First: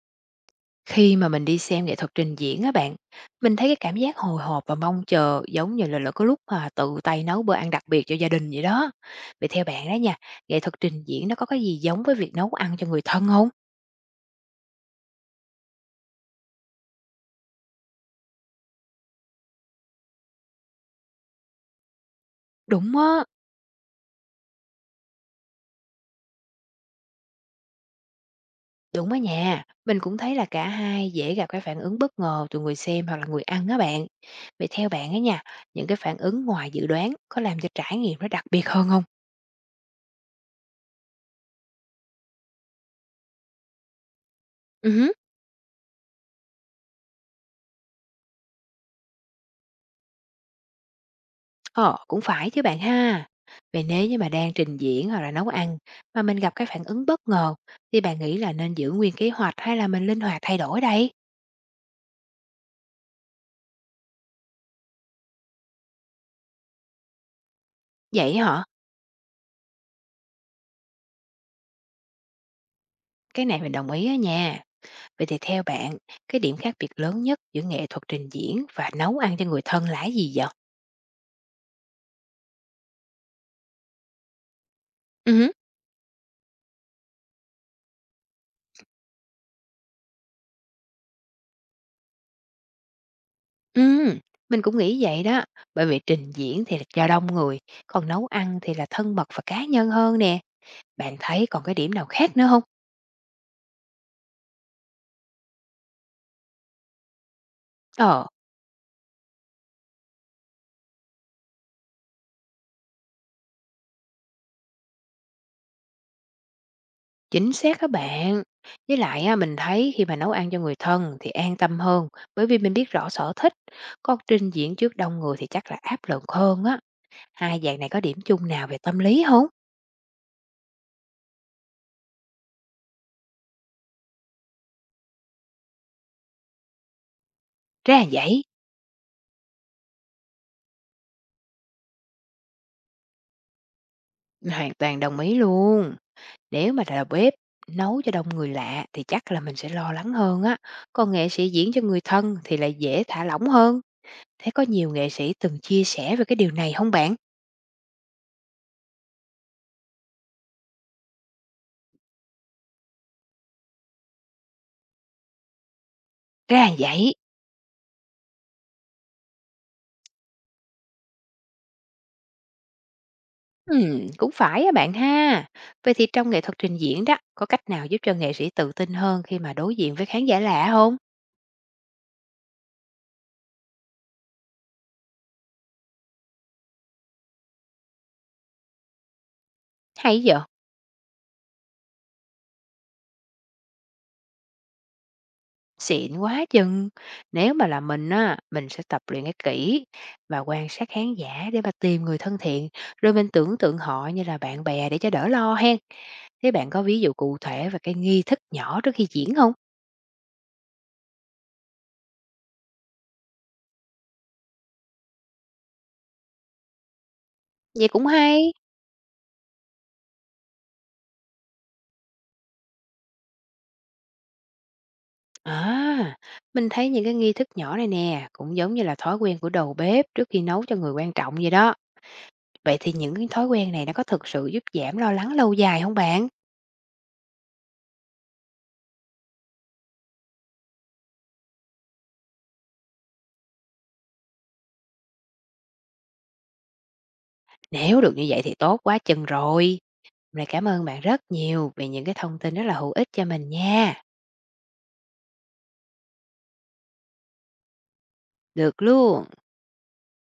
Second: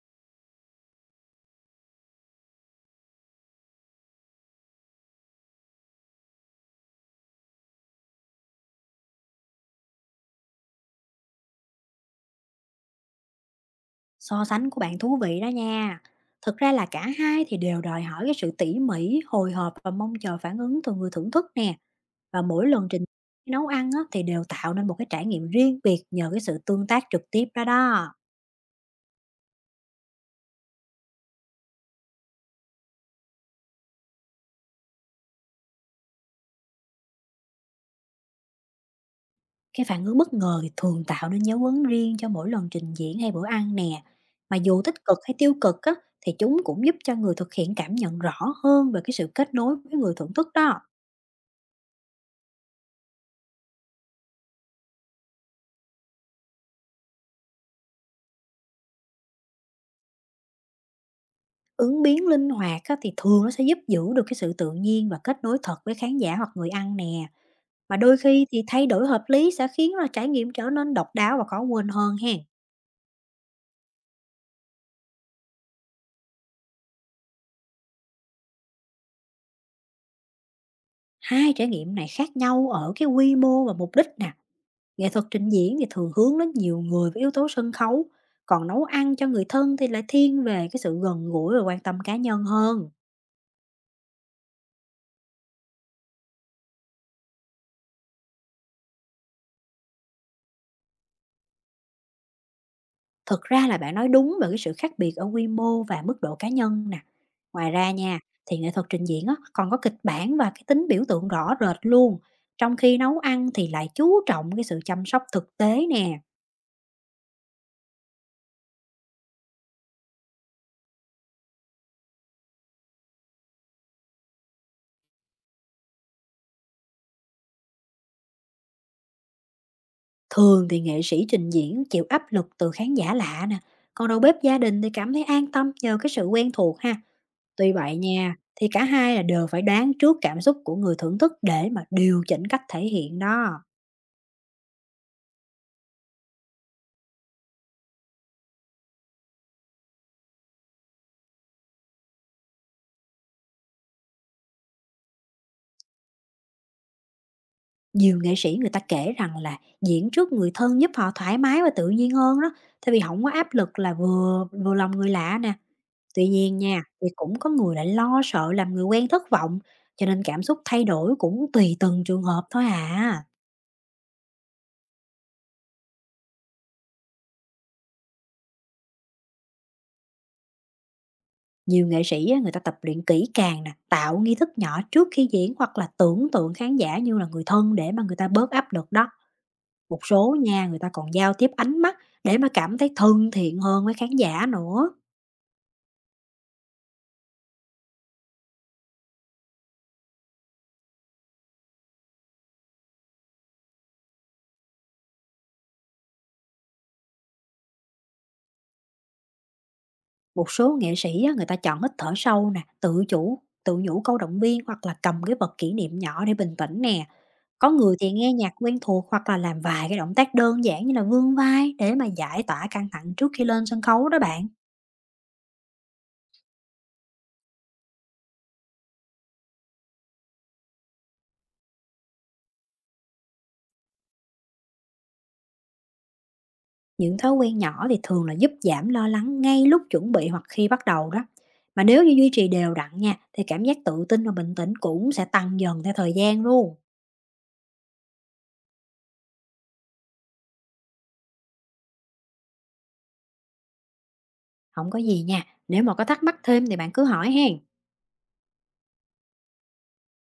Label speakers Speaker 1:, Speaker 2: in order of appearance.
Speaker 1: Khi mà mình đi xem nghệ thuật trình diễn á bạn, mình thấy cái cảm giác hồi hộp và mong chờ giống như là, có lúc mà tự tay nấu bữa ăn đặc biệt cho gia đình vậy đó. Vậy theo bạn đó nha, nghệ thuật trình diễn nó có cái gì giống với việc nấu ăn cho người thân không?
Speaker 2: So sánh của bạn thú vị đó nha. Thực ra là cả hai thì đều đòi hỏi cái sự tỉ mỉ, hồi hộp và mong chờ phản ứng từ người thưởng thức nè. Và mỗi lần
Speaker 1: Đúng
Speaker 2: trình
Speaker 1: á,
Speaker 2: nấu ăn á, thì đều tạo nên một cái trải nghiệm riêng biệt nhờ cái sự tương tác trực tiếp đó đó.
Speaker 1: đúng á nha. Mình cũng thấy là cả hai dễ gặp cái phản ứng bất ngờ từ người xem hoặc là người ăn á bạn. Vậy theo bạn á nha, những cái phản ứng ngoài dự đoán có làm cho trải nghiệm nó đặc biệt hơn
Speaker 2: Cái phản ứng bất ngờ thì thường tạo nên dấu ấn riêng cho mỗi lần trình diễn hay bữa ăn nè. Mà dù tích
Speaker 1: không?
Speaker 2: cực hay tiêu cực á, thì chúng cũng giúp cho người thực hiện cảm nhận rõ hơn về cái sự kết nối với người thưởng thức đó.
Speaker 1: Ờ, cũng phải chứ bạn ha. Vậy nếu như mà đang trình diễn hoặc là nấu ăn mà mình gặp cái phản ứng bất ngờ thì bạn nghĩ là nên giữ nguyên kế hoạch hay là mình linh hoạt thay đổi đây?
Speaker 2: Ứng biến linh hoạt á, thì thường nó sẽ giúp giữ được cái sự tự nhiên và kết nối thật với khán giả hoặc người ăn nè. Và đôi
Speaker 1: Vậy
Speaker 2: khi
Speaker 1: hả?
Speaker 2: thì thay đổi hợp lý sẽ khiến là trải nghiệm trở nên độc đáo và khó quên hơn hen.
Speaker 1: Cái này mình đồng ý á nha. Vậy thì theo bạn, cái điểm khác biệt lớn nhất giữa nghệ thuật trình diễn và nấu ăn cho người thân là gì vậy?
Speaker 2: Hai trải nghiệm này khác nhau ở cái quy mô và mục đích nè. Nghệ thuật trình
Speaker 1: Ừ,
Speaker 2: diễn thì thường hướng đến nhiều người với yếu tố sân khấu, còn nấu ăn cho người thân thì lại thiên về cái sự gần gũi và quan tâm cá nhân hơn.
Speaker 1: ừ, mình cũng nghĩ vậy đó. Bởi vì trình diễn thì là cho đông người, còn nấu ăn thì là thân mật và cá nhân hơn nè. Bạn thấy còn cái điểm nào khác nữa không?
Speaker 2: Thực ra là bạn nói đúng về cái sự khác biệt ở quy mô và mức độ cá nhân nè. Ngoài ra nha,
Speaker 1: Ờ.
Speaker 2: thì nghệ thuật trình diễn á, còn có kịch bản và cái tính biểu tượng rõ rệt luôn. Trong khi nấu ăn thì lại chú trọng cái sự chăm sóc thực tế nè.
Speaker 1: Chính xác các bạn. Với lại á, mình thấy khi mà nấu ăn cho người thân thì an tâm hơn, bởi vì mình biết rõ sở thích. Còn trình diễn trước đông người thì chắc là áp lực hơn á. Hai dạng này có điểm chung nào về tâm lý không?
Speaker 2: Thường thì nghệ sĩ trình diễn chịu áp lực từ khán giả lạ nè. Còn đầu bếp gia đình thì cảm thấy an tâm nhờ cái sự quen thuộc ha. Tuy vậy
Speaker 1: Ra là
Speaker 2: nha,
Speaker 1: vậy,
Speaker 2: thì cả hai là đều phải đoán trước cảm xúc của người thưởng thức để mà điều chỉnh cách thể hiện đó.
Speaker 1: mình hoàn toàn đồng ý luôn. Nếu mà là bếp nấu cho đông người lạ thì chắc là mình sẽ lo lắng hơn á. Còn nghệ sĩ diễn cho người thân thì lại dễ thả lỏng hơn. Thế có nhiều nghệ sĩ từng chia sẻ về cái điều này không bạn?
Speaker 2: Nhiều nghệ sĩ người ta kể rằng là diễn trước người thân giúp họ thoải mái và tự nhiên hơn đó, tại vì không có áp lực là vừa vừa lòng người lạ nè. Tuy nhiên
Speaker 1: Ra là
Speaker 2: nha, thì
Speaker 1: vậy.
Speaker 2: cũng có người lại lo sợ làm người quen thất vọng, cho nên cảm xúc thay đổi cũng tùy từng trường hợp thôi à.
Speaker 1: Cũng phải á bạn ha. Vậy thì trong nghệ thuật trình diễn đó, có cách nào giúp cho nghệ sĩ tự tin hơn khi mà đối diện với khán giả lạ không?
Speaker 2: Nhiều nghệ sĩ á, người ta tập luyện kỹ càng nè, tạo nghi thức nhỏ trước khi diễn hoặc là tưởng tượng khán giả như là người thân để mà người ta bớt áp lực đó. Một
Speaker 1: Hay
Speaker 2: số
Speaker 1: vậy,
Speaker 2: nha, người ta còn giao tiếp ánh mắt để mà cảm thấy thân thiện hơn với khán giả nữa.
Speaker 1: xịn quá chừng. Nếu mà là mình á, mình sẽ tập luyện cái kỹ và quan sát khán giả để mà tìm người thân thiện, rồi mình tưởng tượng họ như là bạn bè để cho đỡ lo hen. Thế bạn có ví dụ cụ thể về cái nghi thức nhỏ trước khi diễn không?
Speaker 2: Một số nghệ sĩ á, người ta chọn hít thở sâu nè, tự chủ, tự nhủ câu động viên hoặc là cầm cái vật kỷ niệm nhỏ để bình tĩnh nè. Có
Speaker 1: Vậy
Speaker 2: người
Speaker 1: cũng
Speaker 2: thì nghe
Speaker 1: hay.
Speaker 2: nhạc quen thuộc hoặc là làm vài cái động tác đơn giản như là vươn vai để mà giải tỏa căng thẳng trước khi lên sân khấu đó bạn.
Speaker 1: À, mình thấy những cái nghi thức nhỏ này nè, cũng giống như là thói quen của đầu bếp trước khi nấu cho người quan trọng vậy đó. Vậy thì những cái thói quen này nó có thực sự giúp giảm lo lắng lâu dài không bạn?
Speaker 2: Những thói quen nhỏ thì thường là giúp giảm lo lắng ngay lúc chuẩn bị hoặc khi bắt đầu đó. Mà nếu như duy trì đều đặn nha, thì cảm giác tự tin và bình tĩnh cũng sẽ tăng dần theo thời gian luôn.
Speaker 1: Nếu được như vậy thì tốt quá chừng rồi. Mình cảm ơn bạn rất nhiều vì những cái thông tin rất là hữu ích cho mình nha.
Speaker 2: Không có gì nha, nếu mà có thắc mắc thêm thì bạn cứ hỏi hen.
Speaker 1: Được luôn.